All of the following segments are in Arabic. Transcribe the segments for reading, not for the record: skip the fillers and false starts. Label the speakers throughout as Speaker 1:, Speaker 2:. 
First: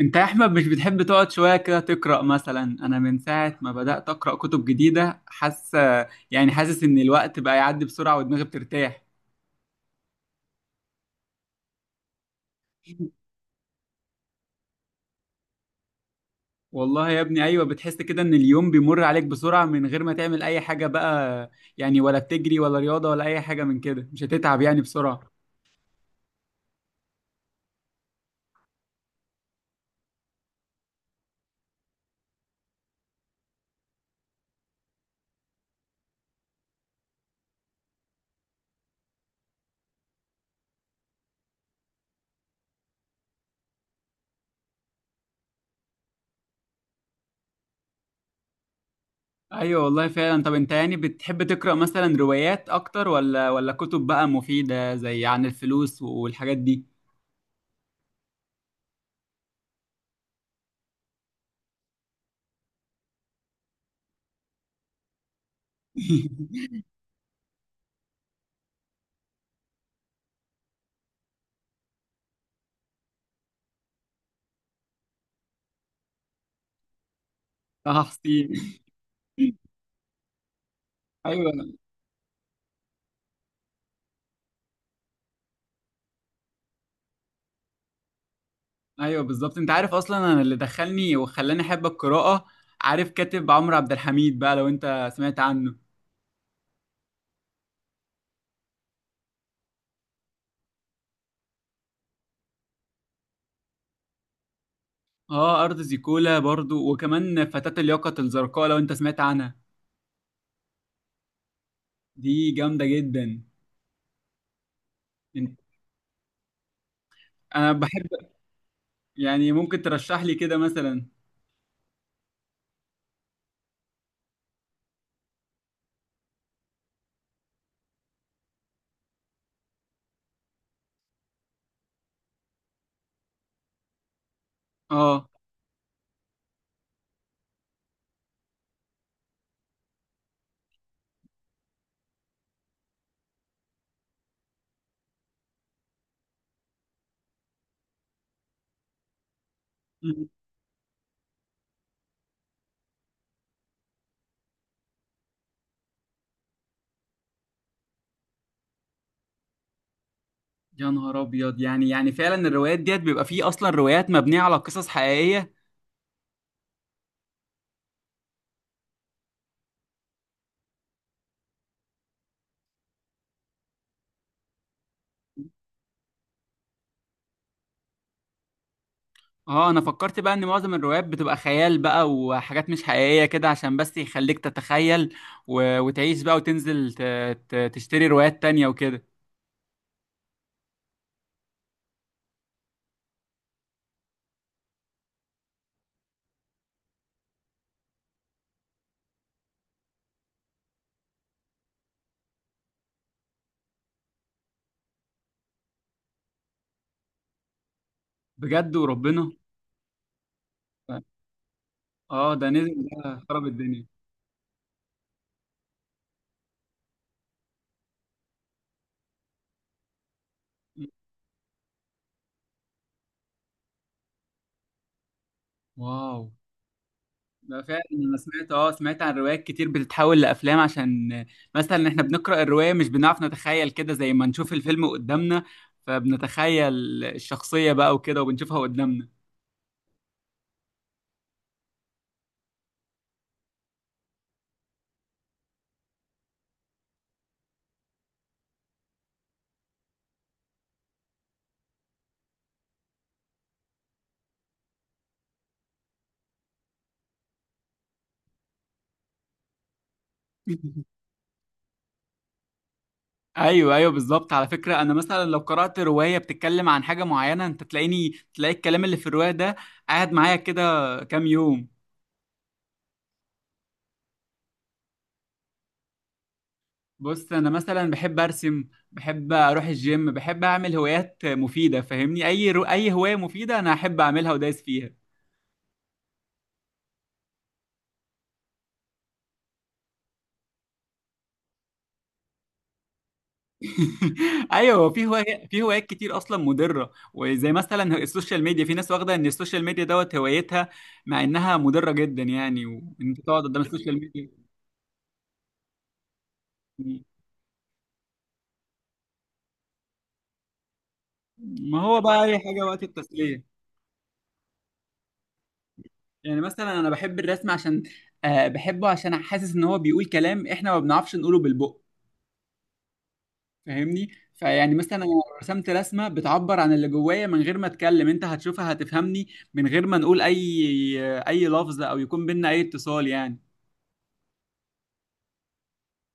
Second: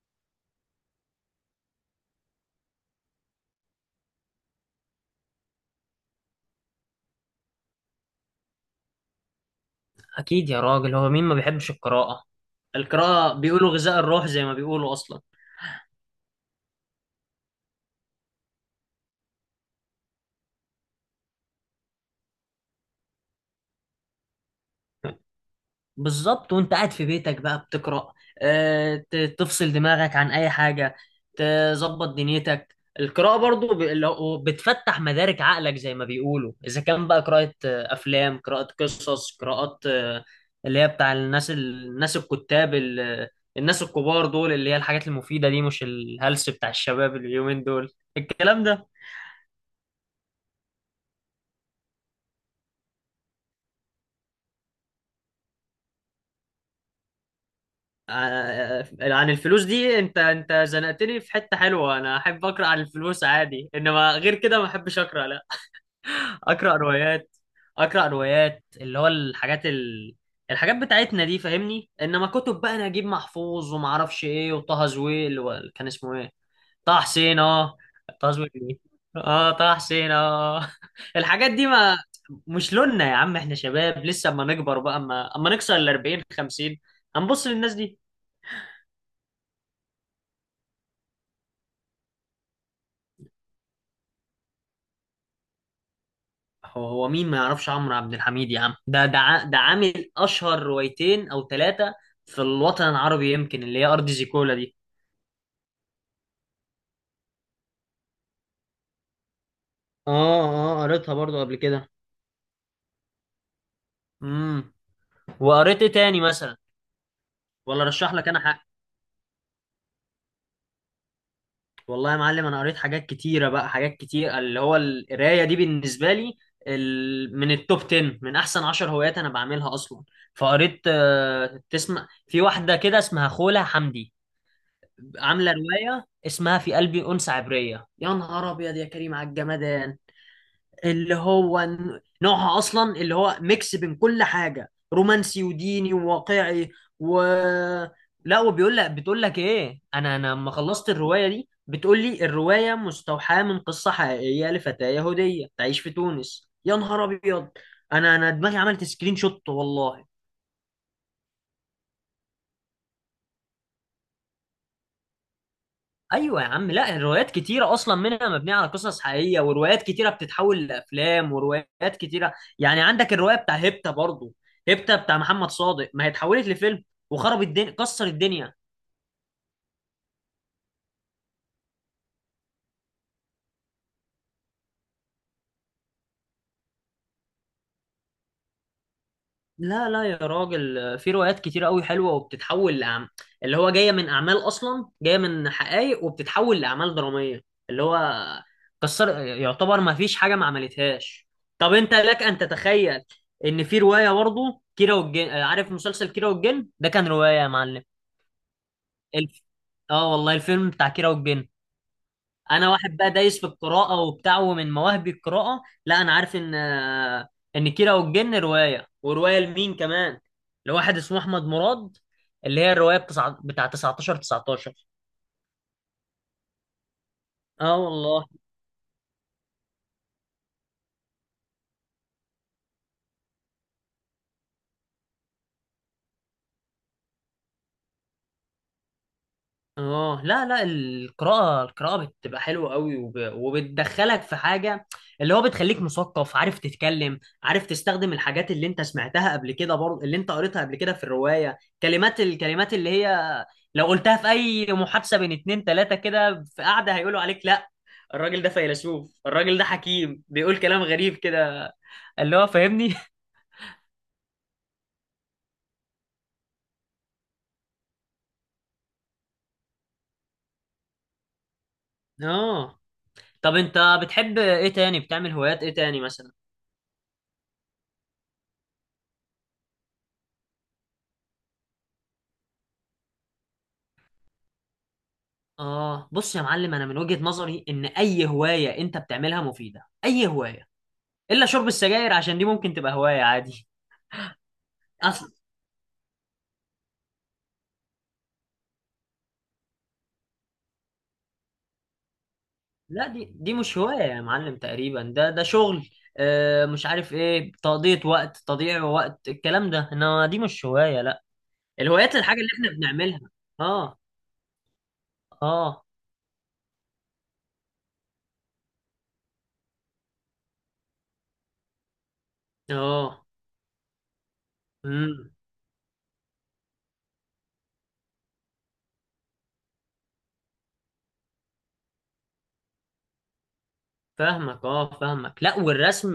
Speaker 1: انت يا احمد مش بتحب تقعد شويه كده تقرا؟ مثلا انا من ساعه ما بدات اقرا كتب جديده، حاسس ان الوقت بقى يعدي بسرعه ودماغي بترتاح.
Speaker 2: أكيد يا راجل، هو مين ما بيحبش القراءة؟ القراءة بيقولوا غذاء الروح زي ما بيقولوا أصلا.
Speaker 1: والله يا ابني، ايوه، بتحس كده ان اليوم بيمر عليك بسرعه من غير ما تعمل اي حاجه بقى. يعني ولا بتجري ولا رياضه ولا اي حاجه من كده، مش هتتعب يعني بسرعه.
Speaker 2: بالظبط، وأنت قاعد في بيتك بقى بتقرأ. تفصل دماغك عن أي حاجة، تظبط دنيتك. القراءة برضو بتفتح مدارك عقلك زي ما بيقولوا، إذا كان بقى قراءة أفلام، قراءة قصص، قراءات. اللي هي بتاع الناس الكتاب، الناس الكبار دول، اللي هي الحاجات المفيدة دي، مش الهلس بتاع الشباب اليومين دول، الكلام ده.
Speaker 1: ايوه والله فعلا. طب انت يعني بتحب تقرا مثلا روايات اكتر ولا كتب بقى مفيده، زي عن الفلوس والحاجات دي؟
Speaker 2: آه، آه، عن الفلوس دي، انت زنقتني في حتة حلوة. انا احب اقرا عن الفلوس عادي، انما غير كده ما احبش اقرا، لا. اقرا روايات، اقرا روايات، اللي هو الحاجات بتاعتنا دي، فاهمني، انما كتب بقى نجيب محفوظ وما اعرفش ايه وطه زويل كان اسمه ايه؟ طه حسين، اه.
Speaker 1: اه
Speaker 2: طه
Speaker 1: حسين.
Speaker 2: زويل ايه، اه طه حسين اه. الحاجات دي
Speaker 1: ايوه
Speaker 2: ما مش لوننا يا عم، احنا شباب لسه. اما نكبر بقى، اما نكسر ال 40 50، هنبص للناس دي.
Speaker 1: ايوه بالظبط، انت عارف اصلا انا اللي دخلني وخلاني احب القراءه؟ عارف كاتب عمرو عبد الحميد بقى، لو انت سمعت عنه.
Speaker 2: هو مين ما يعرفش عمرو عبد الحميد يا عم؟ ده عامل اشهر روايتين او ثلاثه في الوطن العربي، يمكن اللي هي ارض زيكولا دي.
Speaker 1: اه، ارض زيكولا برضو، وكمان فتاة اليقظة الزرقاء لو انت سمعت عنها.
Speaker 2: اه، اه قريتها برضو قبل كده.
Speaker 1: دي جامده جدا.
Speaker 2: امم
Speaker 1: انت-
Speaker 2: وقريت ايه تاني مثلا؟
Speaker 1: انا
Speaker 2: ولا
Speaker 1: بحب.
Speaker 2: رشح لك انا حاجه؟
Speaker 1: يعني ممكن ترشح لي كده مثلا؟
Speaker 2: والله يا معلم انا قريت حاجات كتيره بقى، حاجات كتير. اللي هو القرايه دي بالنسبه لي من التوب 10، من احسن 10 هوايات انا بعملها اصلا. فقريت، تسمع في واحده كده اسمها خوله حمدي؟
Speaker 1: اه.
Speaker 2: عامله روايه اسمها في قلبي انثى عبريه، يا نهار ابيض يا كريم على الجمدان. اللي هو نوعها اصلا اللي هو ميكس بين كل حاجه، رومانسي وديني وواقعي و لا، وبيقول لك بتقول لك ايه، انا لما خلصت الروايه دي بتقول لي الروايه مستوحاه من قصه حقيقيه لفتاه يهوديه تعيش في تونس. يا نهار ابيض، انا دماغي عملت سكرين شوت والله.
Speaker 1: يا نهار ابيض. يعني فعلا الروايات ديت بيبقى فيه اصلا روايات مبنيه على قصص حقيقيه؟
Speaker 2: ايوه يا عم، لا، الروايات كتيره اصلا منها مبنيه على قصص حقيقيه، وروايات كتيره بتتحول لافلام، وروايات كتيره. يعني عندك الروايه بتاع هيبتا برضو، هيبتا بتاع محمد صادق، ما هي اتحولت لفيلم وخرب الدنيا، كسر الدنيا.
Speaker 1: اه، انا فكرت بقى ان معظم الروايات بتبقى خيال بقى وحاجات مش حقيقية كده، عشان بس يخليك تتخيل وتعيش بقى، وتنزل تشتري روايات تانية وكده.
Speaker 2: لا لا يا راجل، في روايات كتير قوي حلوه وبتتحول اللي هو جايه من اعمال، اصلا جايه من حقائق وبتتحول لاعمال دراميه. اللي هو كسر يعتبر ما فيش حاجه ما عملتهاش. طب انت لك ان تتخيل ان في روايه برضه كيرة والجن، عارف مسلسل كيرة والجن ده كان روايه يا معلم؟
Speaker 1: بجد وربنا؟
Speaker 2: الف... اه والله، الفيلم بتاع كيرة والجن.
Speaker 1: اه، ده
Speaker 2: انا
Speaker 1: نزل، ده
Speaker 2: واحد بقى دايس
Speaker 1: خرب
Speaker 2: في
Speaker 1: الدنيا.
Speaker 2: القراءه وبتاع، ومن مواهبي القراءه، لا انا عارف ان، ان كيرة والجن روايه. وروايه لمين كمان؟ لواحد اسمه احمد مراد. اللي هي الروايه بتاع 19 19.
Speaker 1: واو. ده
Speaker 2: اه
Speaker 1: فعلا، انا
Speaker 2: والله.
Speaker 1: سمعت عن روايات كتير بتتحول لافلام، عشان مثلا احنا بنقرا الروايه مش بنعرف نتخيل كده زي ما نشوف الفيلم قدامنا، فبنتخيل الشخصيه بقى وكده وبنشوفها قدامنا.
Speaker 2: اه، لا لا، القراءة، القراءة بتبقى حلوة قوي، وبتدخلك في حاجة اللي هو بتخليك مثقف، عارف تتكلم، عارف تستخدم الحاجات اللي انت سمعتها قبل كده برضه، اللي انت قريتها قبل كده في الرواية، كلمات، الكلمات اللي هي لو قلتها في اي محادثة بين اتنين تلاتة كده في قعدة، هيقولوا عليك لا، الراجل ده فيلسوف، الراجل ده حكيم، بيقول كلام غريب كده، اللي هو فاهمني.
Speaker 1: ايوه ايوه بالظبط. على فكره، انا مثلا لو قرات روايه بتتكلم عن حاجه معينه، انت تلاقيني تلاقي الكلام اللي في الروايه ده قاعد معايا كده كام يوم.
Speaker 2: اه، طب انت بتحب ايه تاني؟ بتعمل هوايات ايه تاني مثلا؟
Speaker 1: بص، انا مثلا بحب ارسم، بحب اروح الجيم، بحب اعمل هوايات مفيده، فاهمني؟ اي هوايه مفيده انا احب اعملها ودايس فيها.
Speaker 2: اه، بص يا معلم، انا من وجهة نظري ان اي هواية انت بتعملها مفيدة، اي هواية، الا شرب السجاير، عشان دي ممكن تبقى هواية عادي.
Speaker 1: ايوه، في
Speaker 2: اصل،
Speaker 1: هوايات في هوايات كتير اصلا مضره، وزي مثلا السوشيال ميديا، في ناس واخده ان السوشيال ميديا دوت هوايتها، مع انها مضره جدا يعني،
Speaker 2: لا،
Speaker 1: وانت
Speaker 2: دي
Speaker 1: تقعد
Speaker 2: دي
Speaker 1: قدام
Speaker 2: مش هواية
Speaker 1: السوشيال
Speaker 2: يا
Speaker 1: ميديا.
Speaker 2: معلم، تقريبا ده شغل. مش عارف ايه، تقضية وقت، تضييع وقت، الكلام ده، انما دي مش هواية، لا.
Speaker 1: ما هو
Speaker 2: الهوايات
Speaker 1: بقى
Speaker 2: الحاجة
Speaker 1: اي
Speaker 2: اللي
Speaker 1: حاجه
Speaker 2: احنا
Speaker 1: وقت
Speaker 2: بنعملها.
Speaker 1: التسليه.
Speaker 2: اه، اه،
Speaker 1: يعني مثلا انا بحب الرسم، عشان بحبه عشان حاسس ان هو بيقول كلام احنا ما بنعرفش نقوله بالبق،
Speaker 2: اه.
Speaker 1: فاهمني؟ فيعني مثلا انا لو
Speaker 2: مم.
Speaker 1: رسمت رسمه بتعبر عن اللي جوايا من غير ما اتكلم، انت هتشوفها هتفهمني من غير ما نقول اي لفظ، او يكون بينا اي اتصال يعني.
Speaker 2: فاهمك، اه فاهمك، لا، والرسم،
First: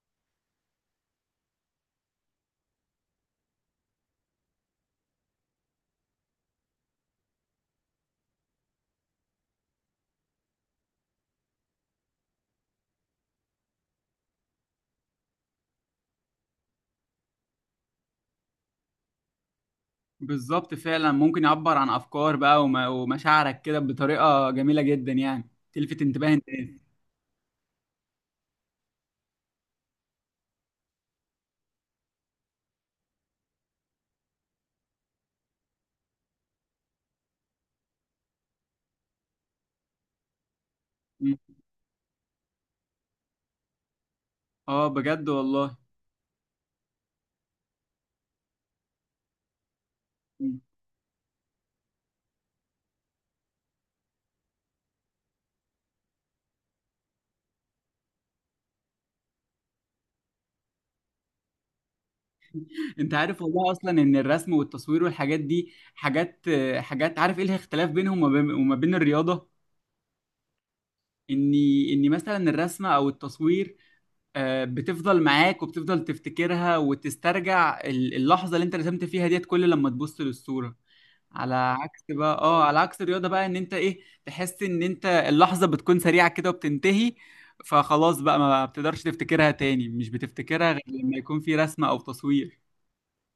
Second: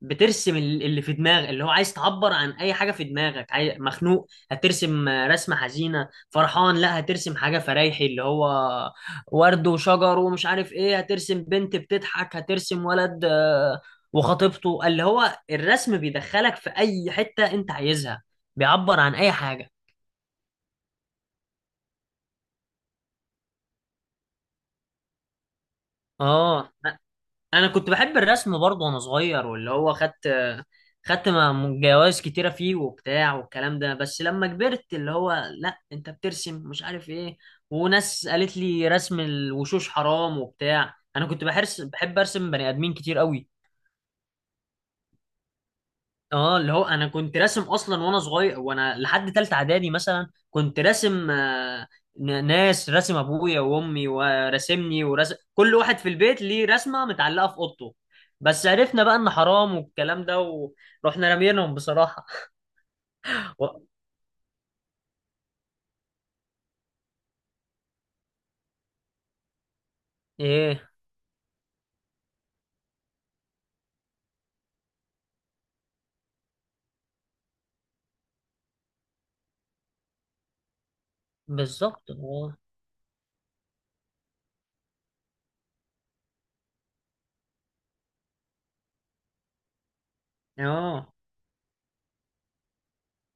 Speaker 2: بترسم اللي في دماغك، اللي هو عايز تعبر عن اي حاجه في دماغك. مخنوق، هترسم رسمه حزينه. فرحان، لا، هترسم حاجه فرايحي اللي هو ورد وشجر ومش عارف ايه. هترسم بنت بتضحك، هترسم ولد وخطيبته. اللي هو الرسم بيدخلك في اي حته انت عايزها، بيعبر عن اي حاجه.
Speaker 1: بالظبط، فعلا ممكن يعبر عن افكار بقى ومشاعرك كده بطريقه جميله جدا يعني، تلفت انتباه
Speaker 2: اه،
Speaker 1: الناس.
Speaker 2: انا كنت بحب الرسم برضه وانا صغير، واللي هو جوائز كتيره فيه وبتاع والكلام ده. بس لما كبرت، اللي هو لا انت بترسم مش عارف ايه، وناس قالت لي رسم الوشوش حرام وبتاع، انا
Speaker 1: م.
Speaker 2: كنت بحرس بحب ارسم بني ادمين كتير قوي.
Speaker 1: اه بجد والله.
Speaker 2: اه، اللي هو انا كنت راسم اصلا وانا صغير، وانا لحد تالتة اعدادي مثلا كنت راسم، ناس، راسم ابويا وامي وراسمني، وراسم كل واحد في البيت ليه رسمة متعلقة في اوضته. بس عرفنا بقى ان حرام والكلام ده، ورحنا رامينهم بصراحة.
Speaker 1: انت عارف والله
Speaker 2: و...
Speaker 1: اصلا ان الرسم والتصوير والحاجات دي حاجات عارف ايه الاختلاف بينهم، وما بين الرياضه؟
Speaker 2: ايه
Speaker 1: اني مثلا الرسمه او التصوير، بتفضل معاك وبتفضل تفتكرها وتسترجع اللحظه اللي انت رسمت فيها ديت كل لما تبص للصوره، على عكس
Speaker 2: بالظبط.
Speaker 1: بقى
Speaker 2: اه،
Speaker 1: اه على عكس الرياضه بقى، ان انت ايه، تحس ان انت اللحظه بتكون سريعه كده وبتنتهي، فخلاص بقى ما بتقدرش تفتكرها تاني، مش بتفتكرها غير
Speaker 2: اه،
Speaker 1: لما يكون في رسمه او تصوير.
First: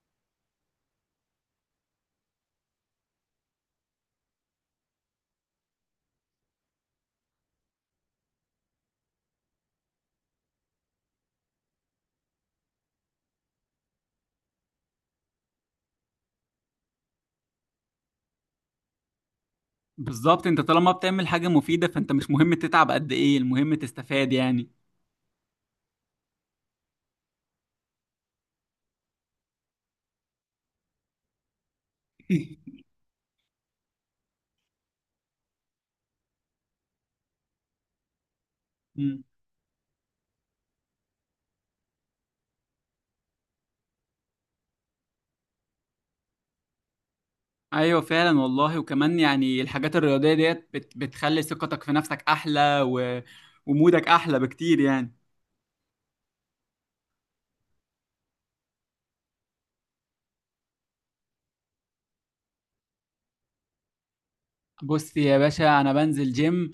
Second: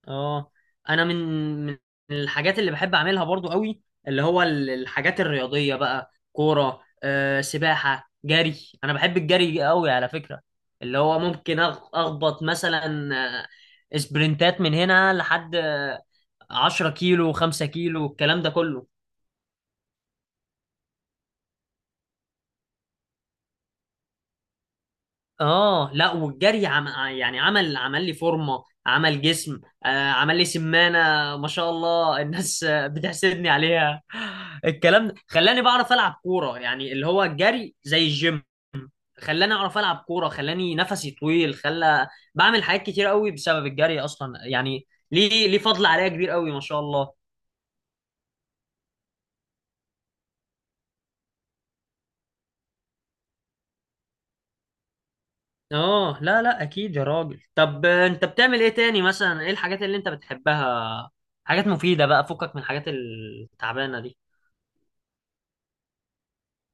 Speaker 2: اه، انا من من الحاجات اللي بحب اعملها برضو قوي اللي هو الحاجات الرياضيه بقى، كوره، سباحه، جري. انا بحب الجري قوي على فكره، اللي هو ممكن اخبط مثلا سبرنتات من هنا لحد، 10 كيلو، 5 كيلو، الكلام ده كله.
Speaker 1: بالظبط، انت طالما بتعمل حاجة مفيدة، فانت مش مهم تتعب قد ايه، المهم تستفاد يعني.
Speaker 2: اه، لا، والجري يعني عمل، عمل لي فورمه، عمل جسم، عمل لي سمانه ما شاء الله، الناس بتحسدني عليها. الكلام ده خلاني بعرف العب كوره يعني، اللي هو الجري زي الجيم،
Speaker 1: مم.
Speaker 2: خلاني اعرف العب كوره، خلاني نفسي طويل، خلى بعمل حاجات كتير قوي بسبب الجري اصلا يعني، ليه فضل عليا كبير قوي ما شاء الله.
Speaker 1: ايوه فعلا والله، وكمان يعني الحاجات الرياضية ديت، بتخلي ثقتك في نفسك احلى، ومودك احلى بكتير يعني.
Speaker 2: اه، لا لا اكيد يا راجل. طب انت بتعمل ايه تاني مثلا؟ ايه الحاجات اللي انت بتحبها، حاجات مفيدة بقى فكك من الحاجات التعبانة دي.
Speaker 1: بص يا باشا، انا بنزل جيم،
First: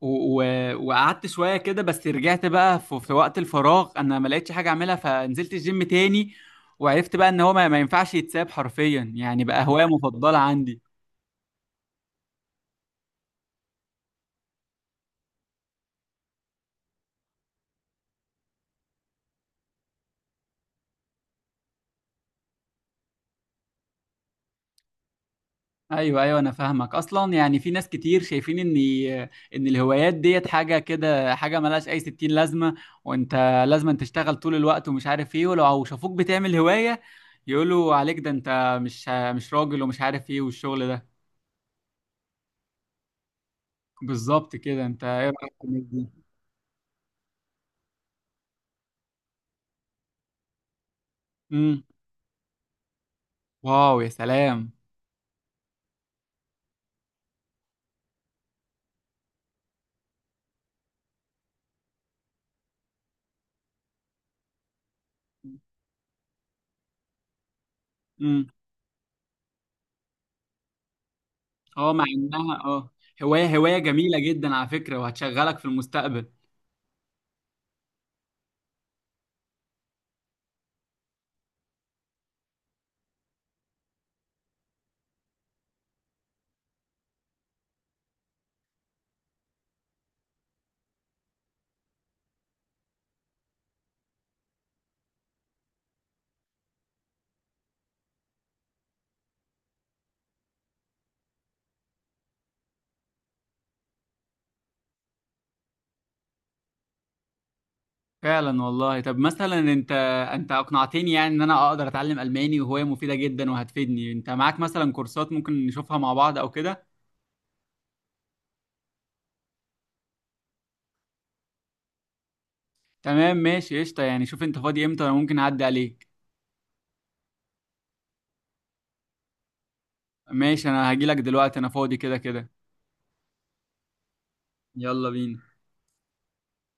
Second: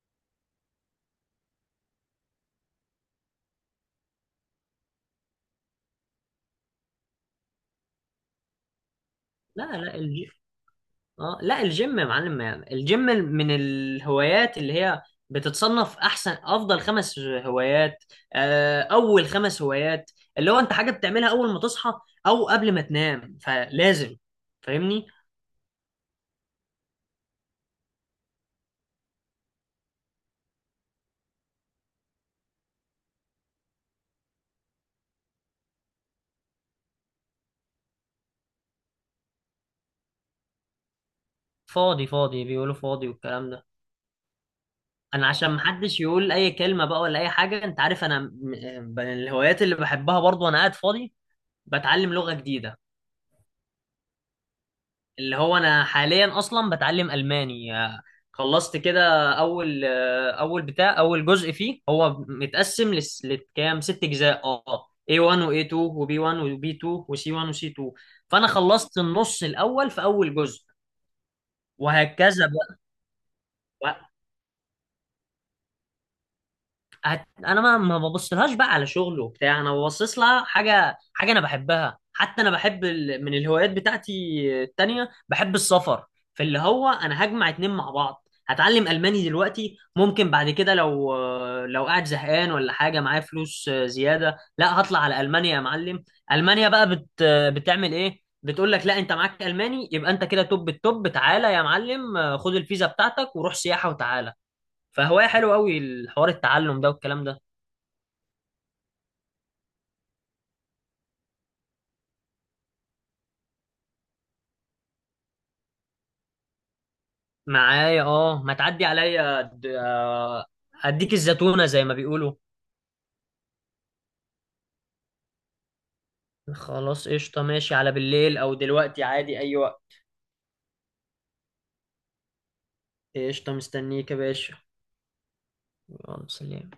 Speaker 1: و... و... وقعدت شوية كده، بس رجعت بقى في وقت الفراغ انا ما لقيتش حاجة اعملها، فنزلت الجيم تاني، وعرفت بقى ان هو ما ينفعش يتساب، حرفيا يعني
Speaker 2: لا
Speaker 1: بقى هواية
Speaker 2: لا، الجيم.
Speaker 1: مفضلة عندي.
Speaker 2: اه، لا الجيم يا معلم، يعني الجيم من الهوايات اللي هي بتتصنف احسن افضل خمس هوايات، اول خمس هوايات، اللي هو انت حاجه بتعملها اول ما تصحى او قبل ما تنام، فلازم، فاهمني.
Speaker 1: ايوه ايوه انا فاهمك اصلا. يعني في ناس كتير شايفين ان الهوايات ديت حاجه كده، حاجه ملهاش اي ستين لازمه، وانت لازم أن تشتغل طول الوقت ومش عارف ايه، ولو شافوك بتعمل هوايه يقولوا عليك ده انت مش راجل ومش عارف ايه والشغل ده.
Speaker 2: فاضي فاضي بيقولوا، فاضي والكلام ده.
Speaker 1: بالظبط كده. انت ايه
Speaker 2: انا عشان
Speaker 1: رايك في الناس
Speaker 2: محدش
Speaker 1: دي؟
Speaker 2: يقول اي كلمه بقى ولا اي حاجه، انت عارف انا من الهوايات اللي بحبها برضو وانا قاعد فاضي،
Speaker 1: امم.
Speaker 2: بتعلم لغه جديده.
Speaker 1: واو يا سلام.
Speaker 2: اللي هو انا حاليا اصلا بتعلم الماني، خلصت كده اول، اول بتاع اول جزء فيه. هو متقسم لكام ست اجزاء، اه A1 و A2 وB1 وB2 وC1 وC2. فانا
Speaker 1: امم.
Speaker 2: خلصت النص الاول في اول جزء،
Speaker 1: اه. مع
Speaker 2: وهكذا
Speaker 1: انها
Speaker 2: بقى.
Speaker 1: هوايه جميله جدا على فكره، وهتشغلك في المستقبل.
Speaker 2: انا ما ببصلهاش بقى على شغل وبتاع، انا ببصص لها حاجه، حاجه انا بحبها. حتى انا بحب من الهوايات بتاعتي التانية بحب السفر في، اللي هو انا هجمع اتنين مع بعض، هتعلم الماني دلوقتي، ممكن بعد كده لو قاعد زهقان ولا حاجه معايا فلوس زياده، لا هطلع على المانيا يا معلم. المانيا بقى بتعمل ايه، بتقول لك لا انت معاك الماني يبقى انت كده توب التوب، تعالى يا معلم، خد الفيزا بتاعتك وروح سياحه وتعالى. فهواية حلو قوي الحوار، التعلم ده والكلام ده.
Speaker 1: فعلا والله. طب مثلا انت اقنعتني يعني ان انا اقدر اتعلم الماني، وهواية مفيدة جدا وهتفيدني. انت معاك مثلا كورسات ممكن نشوفها مع بعض او كده؟
Speaker 2: معايا، اه، ما تعدي عليا اديك الزتونة زي ما بيقولوا.
Speaker 1: تمام، ماشي، قشطة يعني. شوف انت فاضي امتى انا ممكن اعدي عليك؟
Speaker 2: خلاص قشطة، ماشي، على بالليل او دلوقتي عادي، اي وقت.
Speaker 1: ماشي، انا هجيلك دلوقتي انا فاضي كده كده.
Speaker 2: قشطة، مستنيك يا باشا.
Speaker 1: يلا بينا.
Speaker 2: يلا سلام.